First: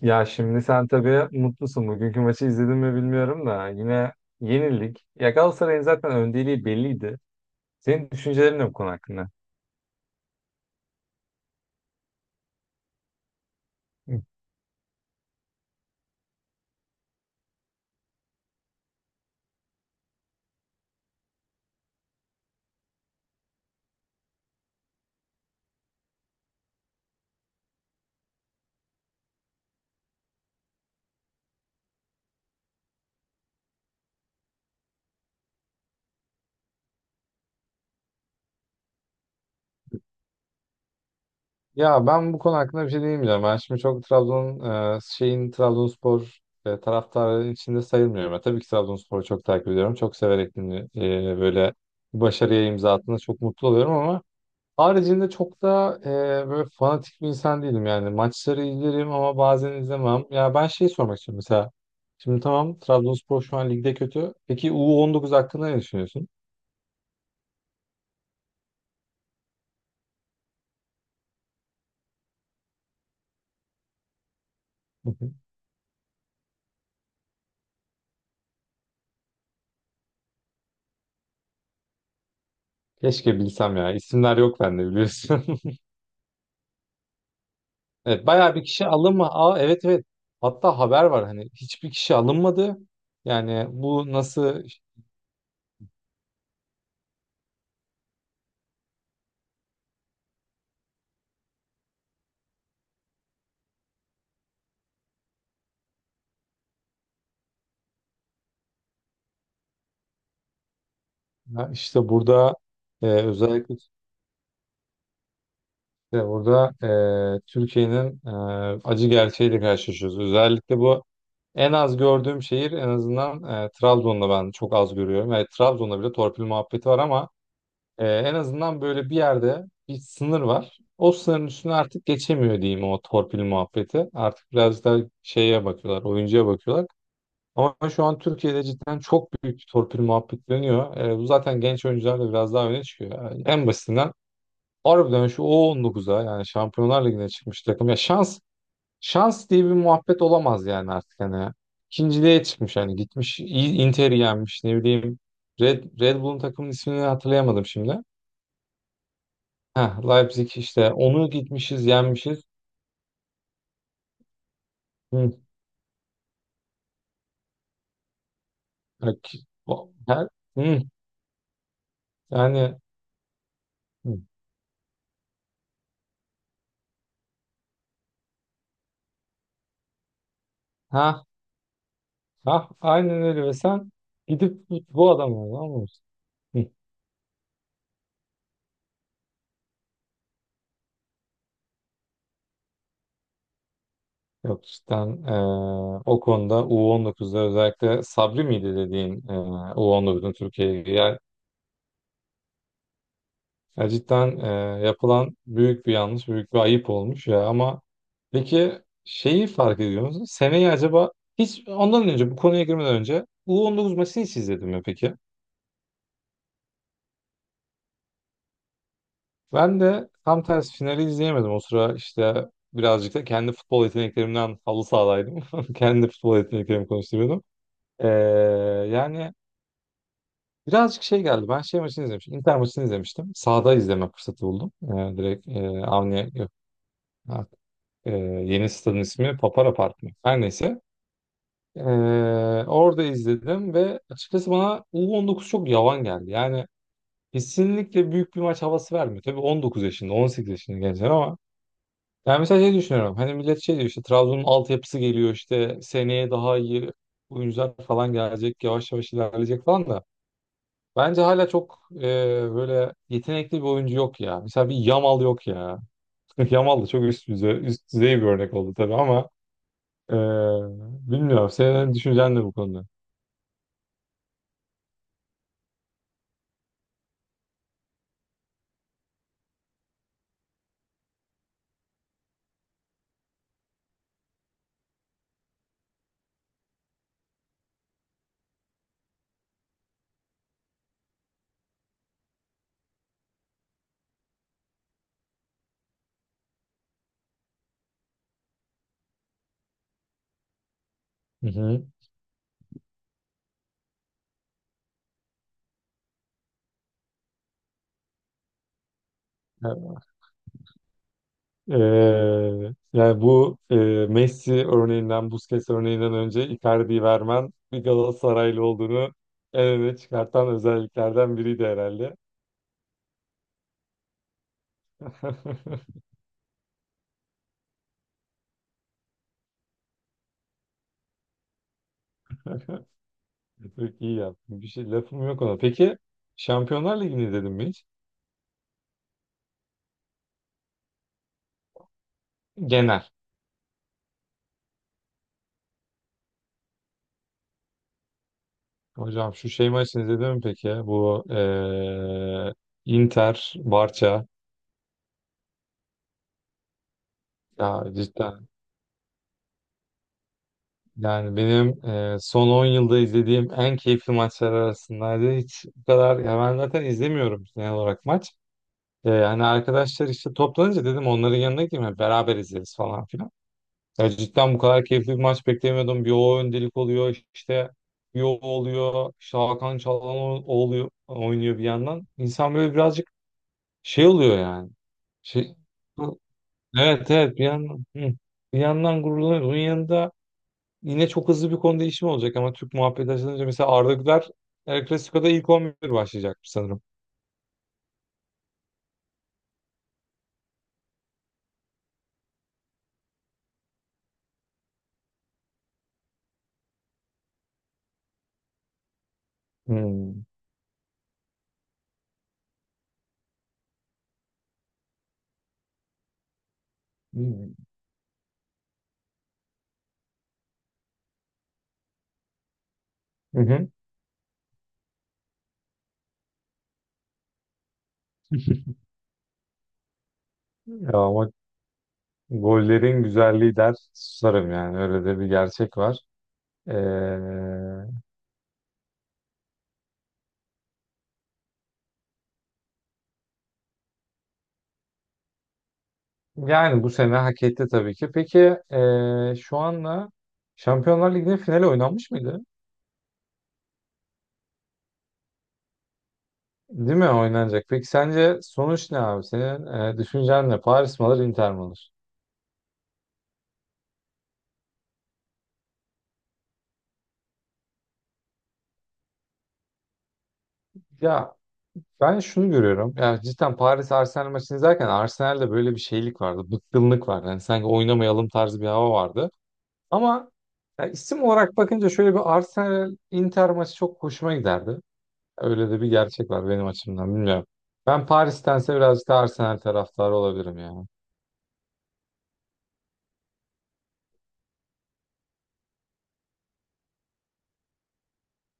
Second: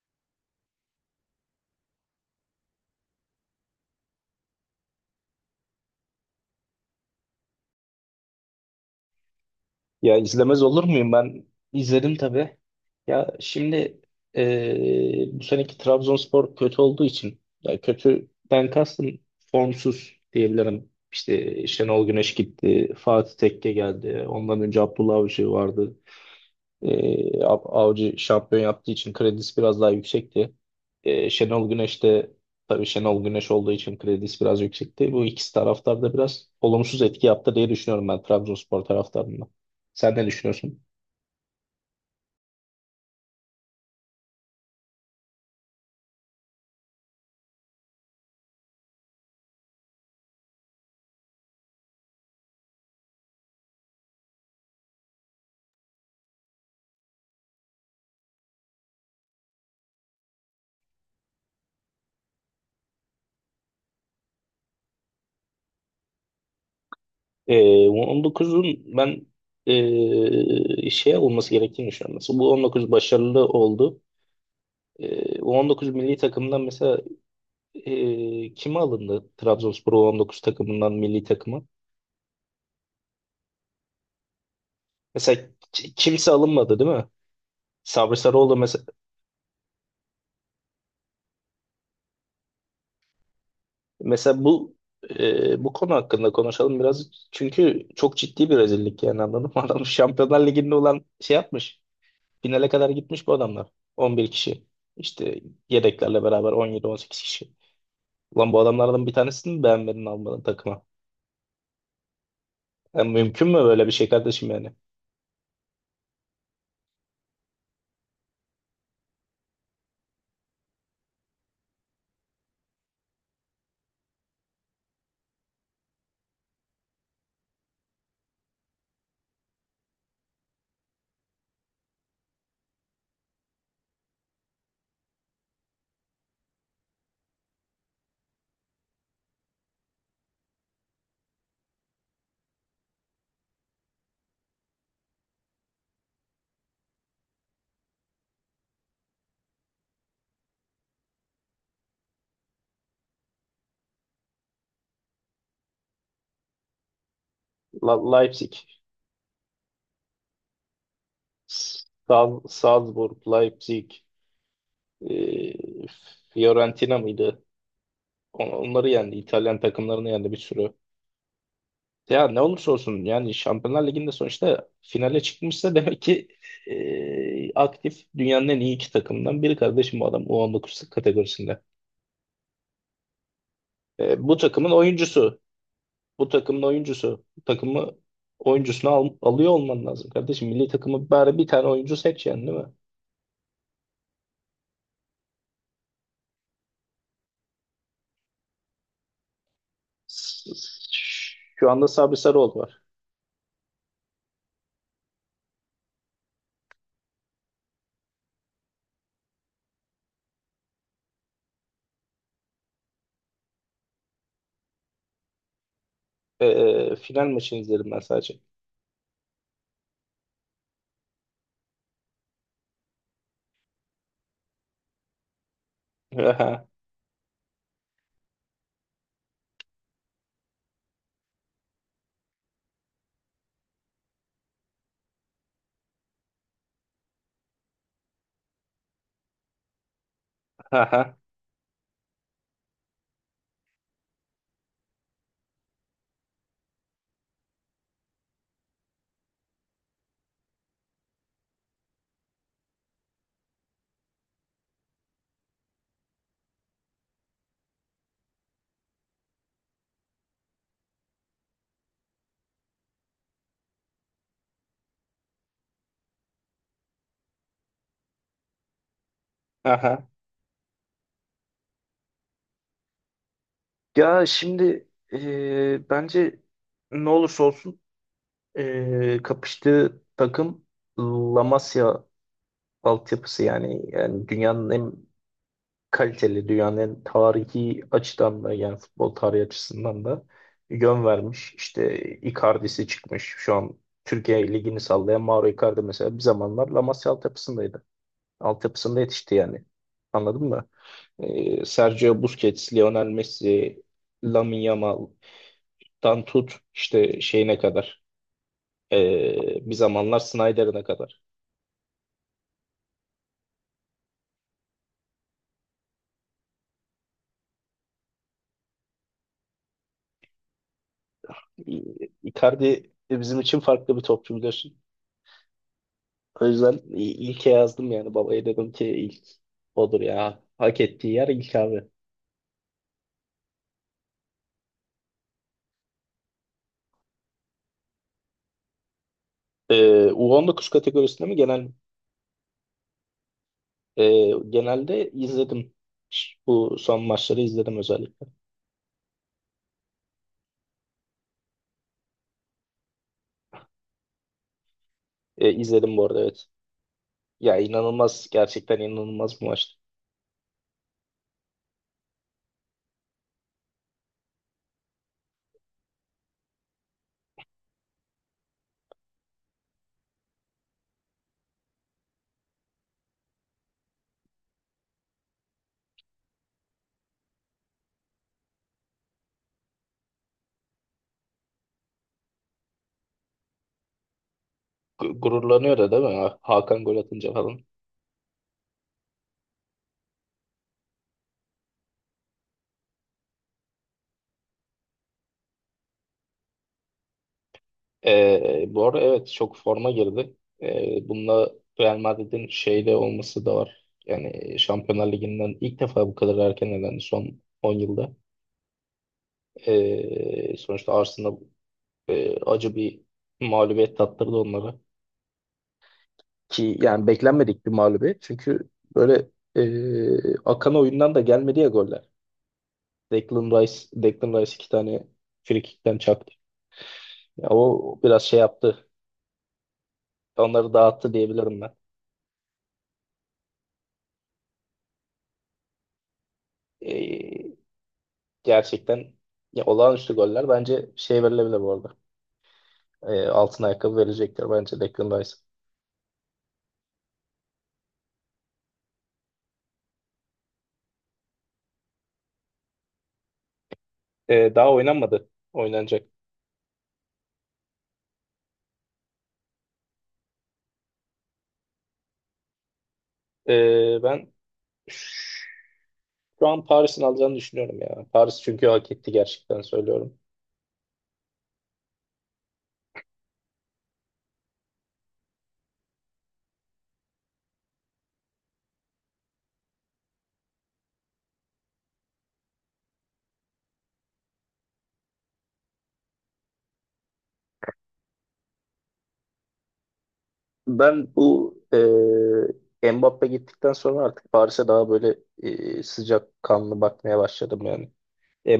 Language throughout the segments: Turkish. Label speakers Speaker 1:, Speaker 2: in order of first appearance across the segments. Speaker 1: Ya şimdi sen tabii mutlusun. Bugünkü maçı izledin mi bilmiyorum da yine yenildik. Ya Galatasaray'ın zaten öndeliği belliydi. Senin düşüncelerin ne bu konu hakkında?
Speaker 2: Ya izlemez olur muyum ben? İzledim tabii. Ya şimdi bu seneki Trabzonspor kötü olduğu için ya kötüden kastım formsuz diyebilirim. İşte Şenol Güneş gitti, Fatih Tekke geldi. Ondan önce Abdullah Avcı vardı. Avcı şampiyon yaptığı için kredisi biraz daha yüksekti. Şenol Güneş de tabii Şenol Güneş olduğu için kredisi biraz yüksekti. Bu ikisi taraftar da biraz olumsuz etki yaptı diye düşünüyorum ben Trabzonspor taraftarında. Sen ne düşünüyorsun?
Speaker 1: Ya ben bu konu hakkında bir şey diyemeyeceğim. Ben şimdi çok Trabzon şeyin Trabzonspor taraftarı içinde sayılmıyorum. Ben tabii ki Trabzonspor'u çok takip ediyorum. Çok severek böyle başarıya imza attığında çok mutlu oluyorum ama haricinde çok da böyle fanatik bir insan değilim yani. Maçları izlerim ama bazen izlemem. Ya ben şey sormak istiyorum mesela. Şimdi tamam, Trabzonspor şu an ligde kötü. Peki U19 hakkında ne düşünüyorsun?
Speaker 2: 19'un ben şey olması gerektiğini düşünüyorum. Mesela bu 19 başarılı oldu.
Speaker 1: Hı hı.
Speaker 2: U19 milli takımdan mesela, kime alındı Trabzonspor U19 takımından milli takıma?
Speaker 1: Keşke bilsem ya. İsimler yok bende, biliyorsun.
Speaker 2: Mesela kimse alınmadı değil mi? Sabri
Speaker 1: Evet, bayağı
Speaker 2: Sarıoğlu
Speaker 1: bir
Speaker 2: mesela,
Speaker 1: kişi alınma. Aa, evet evet. Hatta haber var, hani hiçbir kişi alınmadı. Yani bu
Speaker 2: mesela
Speaker 1: nasıl,
Speaker 2: bu bu konu hakkında konuşalım biraz. Çünkü çok ciddi bir rezillik yani, anladın mı? Adam Şampiyonlar Ligi'nde olan şey yapmış. Finale kadar gitmiş bu adamlar. 11 kişi. İşte yedeklerle beraber on yedi on sekiz kişi. Ulan bu adamlardan bir tanesini mi beğenmedin, almadın takıma?
Speaker 1: ya işte burada
Speaker 2: Yani mümkün mü
Speaker 1: özellikle
Speaker 2: böyle
Speaker 1: işte
Speaker 2: bir şey kardeşim yani?
Speaker 1: burada Türkiye'nin acı gerçeğiyle karşılaşıyoruz. Özellikle bu en az gördüğüm şehir, en azından Trabzon'da ben çok az görüyorum. Evet, Trabzon'da bile torpil muhabbeti var ama en azından böyle bir yerde bir sınır var. O sınırın üstüne artık geçemiyor diyeyim o torpil muhabbeti. Artık biraz daha şeye bakıyorlar, oyuncuya bakıyorlar. Ama şu an Türkiye'de cidden çok büyük bir torpil muhabbeti dönüyor. Bu zaten genç oyuncular da biraz daha öne çıkıyor. Yani en basitinden harbiden şu U19'a yani Şampiyonlar Ligi'ne çıkmış takım. Şans diye bir muhabbet olamaz yani artık hani. İkinciliğe çıkmış, hani gitmiş Inter'i yenmiş, ne bileyim. Red Bull'un takımın ismini hatırlayamadım şimdi.
Speaker 2: Leipzig,
Speaker 1: Heh, Leipzig, işte onu gitmişiz yenmişiz.
Speaker 2: Salzburg, Leipzig,
Speaker 1: Hı,
Speaker 2: e, Fiorentina mıydı? Onları yendi.
Speaker 1: bak,
Speaker 2: İtalyan
Speaker 1: o-
Speaker 2: takımlarını
Speaker 1: her,
Speaker 2: yendi bir sürü.
Speaker 1: hı,
Speaker 2: Ya ne olursa
Speaker 1: yani
Speaker 2: olsun, yani Şampiyonlar Ligi'nde
Speaker 1: hı,
Speaker 2: sonuçta finale çıkmışsa demek ki aktif dünyanın en iyi iki takımından biri kardeşim bu adam U19
Speaker 1: ha
Speaker 2: kategorisinde.
Speaker 1: ha aynen öyle ve sen
Speaker 2: E, bu takımın
Speaker 1: gidip bu adamı
Speaker 2: oyuncusu,
Speaker 1: anlamışsın. Hı.
Speaker 2: bu takımı oyuncusunu alıyor olman lazım kardeşim. Milli takımı bari bir tane oyuncu seç yani, değil mi?
Speaker 1: Yok cidden o konuda U19'da özellikle Sabri miydi dediğin U19'un
Speaker 2: S- s-
Speaker 1: Türkiye'ye.
Speaker 2: Şu anda Sabri Sarıoğlu var.
Speaker 1: Ya cidden yapılan büyük bir yanlış, büyük bir ayıp olmuş ya. Ama peki şeyi fark ediyor musun? Seneyi acaba hiç ondan önce, bu konuya girmeden önce U19 maçını hiç izledim mi peki?
Speaker 2: Final maçını izledim ben sadece.
Speaker 1: Ben de tam tersi finali izleyemedim. O sıra işte birazcık da kendi futbol yeteneklerimden halı sahadaydım. Kendi futbol
Speaker 2: Aha,
Speaker 1: yeteneklerimi konuşturuyordum. Ee, Yani birazcık şey geldi. Ben şey maçını izlemiştim. Inter maçını izlemiştim. Sahada izleme fırsatı buldum. Direkt Avni yok. Ee, Yeni stadın ismi Papara Park mı? Her neyse.
Speaker 2: aha,
Speaker 1: Ee, Orada izledim ve açıkçası bana U19 çok yavan geldi. Yani kesinlikle büyük bir maç havası vermiyor. Tabii 19 yaşında, 18 yaşında gençler ama yani mesela şey düşünüyorum. Hani millet şey diyor, işte Trabzon'un altyapısı geliyor, işte seneye daha iyi oyuncular falan gelecek, yavaş yavaş ilerleyecek falan da bence hala çok böyle yetenekli bir oyuncu yok ya. Mesela bir Yamal yok ya. Yamal da çok üst düzey, üst düzey bir örnek oldu tabii ama
Speaker 2: aha.
Speaker 1: Ee, bilmiyorum. Senin düşüncen ne bu konuda?
Speaker 2: Ya şimdi, bence ne olursa olsun, kapıştığı takım La Masia altyapısı, yani dünyanın en kaliteli, dünyanın en tarihi açıdan da, yani futbol tarihi açısından da yön vermiş. İşte Icardi'si çıkmış. Şu an Türkiye ligini sallayan Mauro Icardi mesela bir zamanlar La Masia altyapısındaydı. Altyapısında yetişti yani. Anladın mı?
Speaker 1: Hı hı.
Speaker 2: Sergio Busquets, Lionel Messi, Lamine Yamal'dan tut işte şeyine kadar, bir zamanlar Snyder'ına kadar.
Speaker 1: Ee, Yani bu Messi örneğinden, Busquets örneğinden önce Icardi'yi vermen bir Galatasaraylı olduğunu en öne çıkartan özelliklerden biriydi herhalde.
Speaker 2: Icardi bizim için farklı bir topçu, biliyorsun. O yüzden ilke yazdım yani, babaya dedim ki ilk odur ya. Hak ettiği yer ilk, abi.
Speaker 1: Çok iyi yaptın. Bir şey lafım yok ona. Peki Şampiyonlar Ligi'ni izledin mi hiç?
Speaker 2: U19 kategorisinde mi, genel mi?
Speaker 1: Genel.
Speaker 2: Genelde izledim. Bu son maçları izledim özellikle.
Speaker 1: Hocam şu şey maçını izledin mi peki, ya? Bu Inter, Barça.
Speaker 2: İzledim bu arada, evet. Ya
Speaker 1: Ya
Speaker 2: inanılmaz,
Speaker 1: cidden.
Speaker 2: gerçekten inanılmaz bir maçtı.
Speaker 1: Yani benim son 10 yılda izlediğim en keyifli maçlar arasındaydı. Hiç bu kadar, ya ben zaten izlemiyorum genel olarak maç. Hani arkadaşlar işte toplanınca dedim onların yanına gideyim, hani beraber izleriz falan filan. Ya cidden bu kadar keyifli bir maç beklemiyordum. Bir o öndelik oluyor, işte bir o oluyor. İşte Hakan Çalhanoğlu oluyor oynuyor bir yandan. İnsan böyle birazcık şey oluyor yani. Şey,
Speaker 2: Gururlanıyor da, değil mi? Hakan gol
Speaker 1: evet
Speaker 2: atınca
Speaker 1: evet bir
Speaker 2: falan.
Speaker 1: yandan, hı, bir yandan gururlanıyor. Bunun yanında yine çok hızlı bir konu değişimi olacak ama Türk muhabbeti açılınca mesela Arda Güler El Clasico'da ilk 11 başlayacak sanırım.
Speaker 2: Bu arada evet, çok forma girdi. Bununla Real Madrid'in şeyde olması da var. Yani Şampiyonlar Ligi'nden ilk defa bu kadar erken elendi son 10 yılda.
Speaker 1: Hmm.
Speaker 2: Sonuçta Arsenal acı bir mağlubiyet tattırdı onlara. Ki yani
Speaker 1: Hmm.
Speaker 2: beklenmedik bir mağlubiyet. Çünkü böyle akan oyundan da gelmedi ya goller.
Speaker 1: Hı
Speaker 2: Declan
Speaker 1: hı.
Speaker 2: Rice, Declan Rice iki tane frikikten. Ya o biraz şey yaptı. Onları
Speaker 1: Ya
Speaker 2: dağıttı
Speaker 1: ama
Speaker 2: diyebilirim ben.
Speaker 1: gollerin güzelliği der susarım, yani öyle de bir gerçek var. Ee,
Speaker 2: Ee, Gerçekten ya olağanüstü goller, bence şey verilebilir bu arada. Altın ayakkabı verecektir bence Declan Rice.
Speaker 1: Yani bu sene hak etti tabii ki. Peki şu anla Şampiyonlar Ligi'nin finali oynanmış mıydı?
Speaker 2: Daha oynanmadı. Oynanacak.
Speaker 1: Değil mi, oynanacak? Peki sence sonuç ne abi? Senin düşüncen ne? Paris mi alır, Inter mi alır?
Speaker 2: Ben şu an Paris'in alacağını düşünüyorum ya. Paris çünkü hak etti, gerçekten söylüyorum.
Speaker 1: Ya, ben şunu görüyorum. Yani cidden Paris Arsenal maçını izlerken Arsenal'de böyle bir şeylik vardı. Bıkkınlık vardı. Yani sanki oynamayalım tarzı bir hava vardı. Ama ya isim olarak bakınca şöyle bir Arsenal Inter maçı çok hoşuma giderdi. Öyle de bir gerçek var benim açımdan, bilmiyorum. Ben Paris'tense birazcık da Arsenal taraftarı olabilirim ya.
Speaker 2: Ben bu Mbappe gittikten sonra artık Paris'e daha böyle sıcak kanlı bakmaya başladım yani.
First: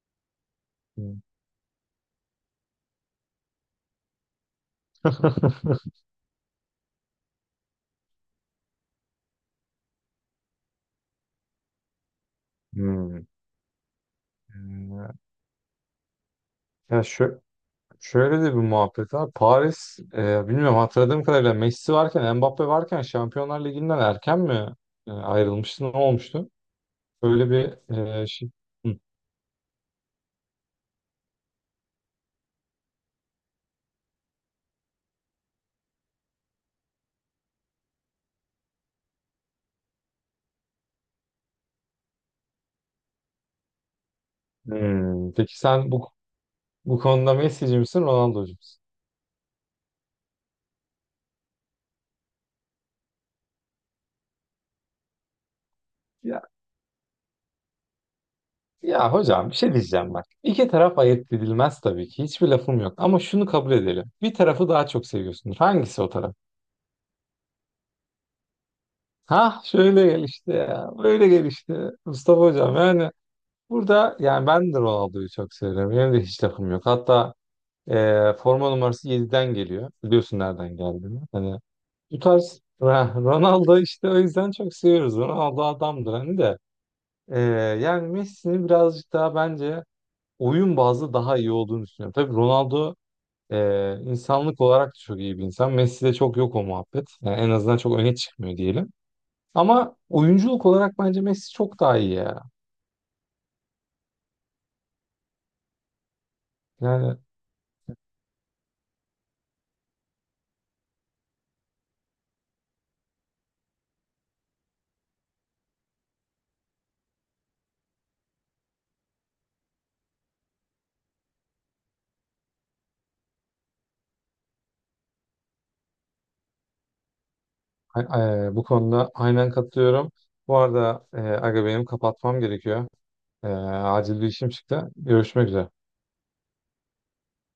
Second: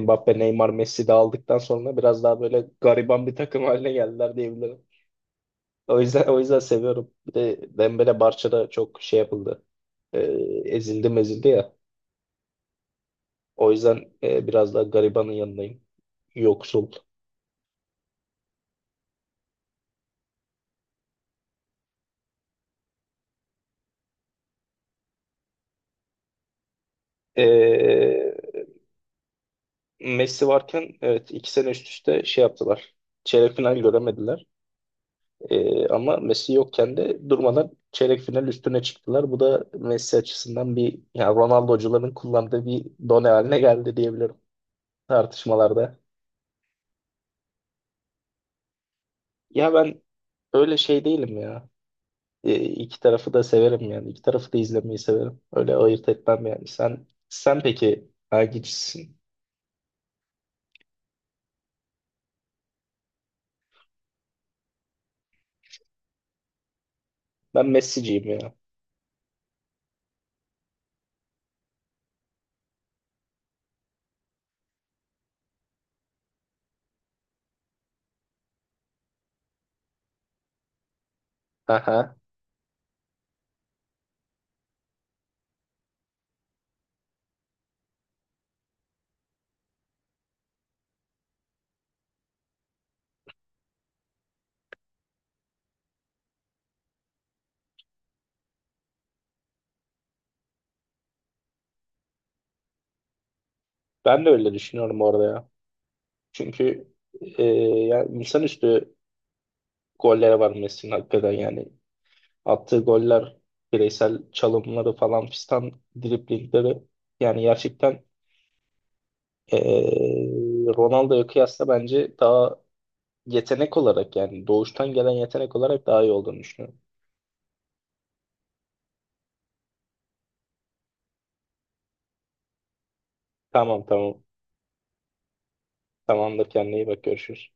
Speaker 2: Mbappe, Neymar, Messi de
Speaker 1: Hmm.
Speaker 2: aldıktan sonra biraz daha böyle gariban bir takım haline geldiler diyebilirim. O yüzden seviyorum. Bir de Dembele Barça'da çok şey yapıldı. Ee, Ezildi mezildi ya. O yüzden biraz daha
Speaker 1: Hmm.
Speaker 2: garibanın yanındayım. Yoksul.
Speaker 1: Ya şu, Şöyle de bir muhabbet var. Paris, bilmiyorum hatırladığım kadarıyla Messi varken, Mbappe varken Şampiyonlar Ligi'nden erken mi ayrılmıştı? Ne olmuştu? Böyle bir
Speaker 2: Ee,
Speaker 1: şey. Hı.
Speaker 2: Messi varken evet, iki sene üst üste şey yaptılar. Çeyrek final göremediler. Ama Messi yokken de durmadan çeyrek final üstüne çıktılar. Bu da Messi açısından bir, yani Ronaldo'cuların kullandığı bir done haline geldi diyebilirim
Speaker 1: Hmm. Peki sen
Speaker 2: tartışmalarda.
Speaker 1: bu konuda Messi'ci misin, Ronaldo'cu musun?
Speaker 2: Ya ben öyle şey değilim ya. İki tarafı da severim yani. İki tarafı da izlemeyi severim. Öyle ayırt
Speaker 1: Ya,
Speaker 2: etmem yani. Sen peki
Speaker 1: ya,
Speaker 2: hangisisin?
Speaker 1: hocam bir şey diyeceğim bak. İki taraf ayırt edilmez tabii ki. Hiçbir lafım yok. Ama şunu kabul edelim. Bir tarafı daha çok seviyorsundur. Hangisi o taraf?
Speaker 2: Ben Messi'ciyim ya.
Speaker 1: Ha, şöyle gel işte ya. Böyle gel işte. Mustafa hocam, yani burada yani ben de Ronaldo'yu çok seviyorum. Benim de hiç takım yok. Hatta forma numarası yediden geliyor. Biliyorsun nereden geldiğini. Hani
Speaker 2: Aha.
Speaker 1: bu tarz Ronaldo işte o yüzden çok seviyoruz. Ronaldo adamdır hani de. E, Yani Messi'nin birazcık daha bence oyun bazlı daha iyi olduğunu düşünüyorum. Tabii Ronaldo insanlık olarak da çok iyi bir insan. Messi'de çok yok o muhabbet. Yani en azından çok öne çıkmıyor diyelim. Ama oyunculuk olarak bence Messi çok daha iyi ya.
Speaker 2: Ben de öyle düşünüyorum orada ya. Çünkü
Speaker 1: Yani
Speaker 2: e, ya insanüstü gollere var Messi'nin, hakikaten yani. Attığı goller, bireysel çalımları falan fistan, driblingleri, yani gerçekten e, Ronaldo'ya kıyasla bence daha yetenek olarak, yani doğuştan gelen yetenek olarak daha iyi olduğunu düşünüyorum.
Speaker 1: A- bu konuda aynen katılıyorum. Bu arada Aga benim kapatmam gerekiyor.
Speaker 2: Tamam tamam.
Speaker 1: Acil bir işim çıktı. Görüşmek üzere.
Speaker 2: Tamamdır, kendine iyi bak, görüşürüz.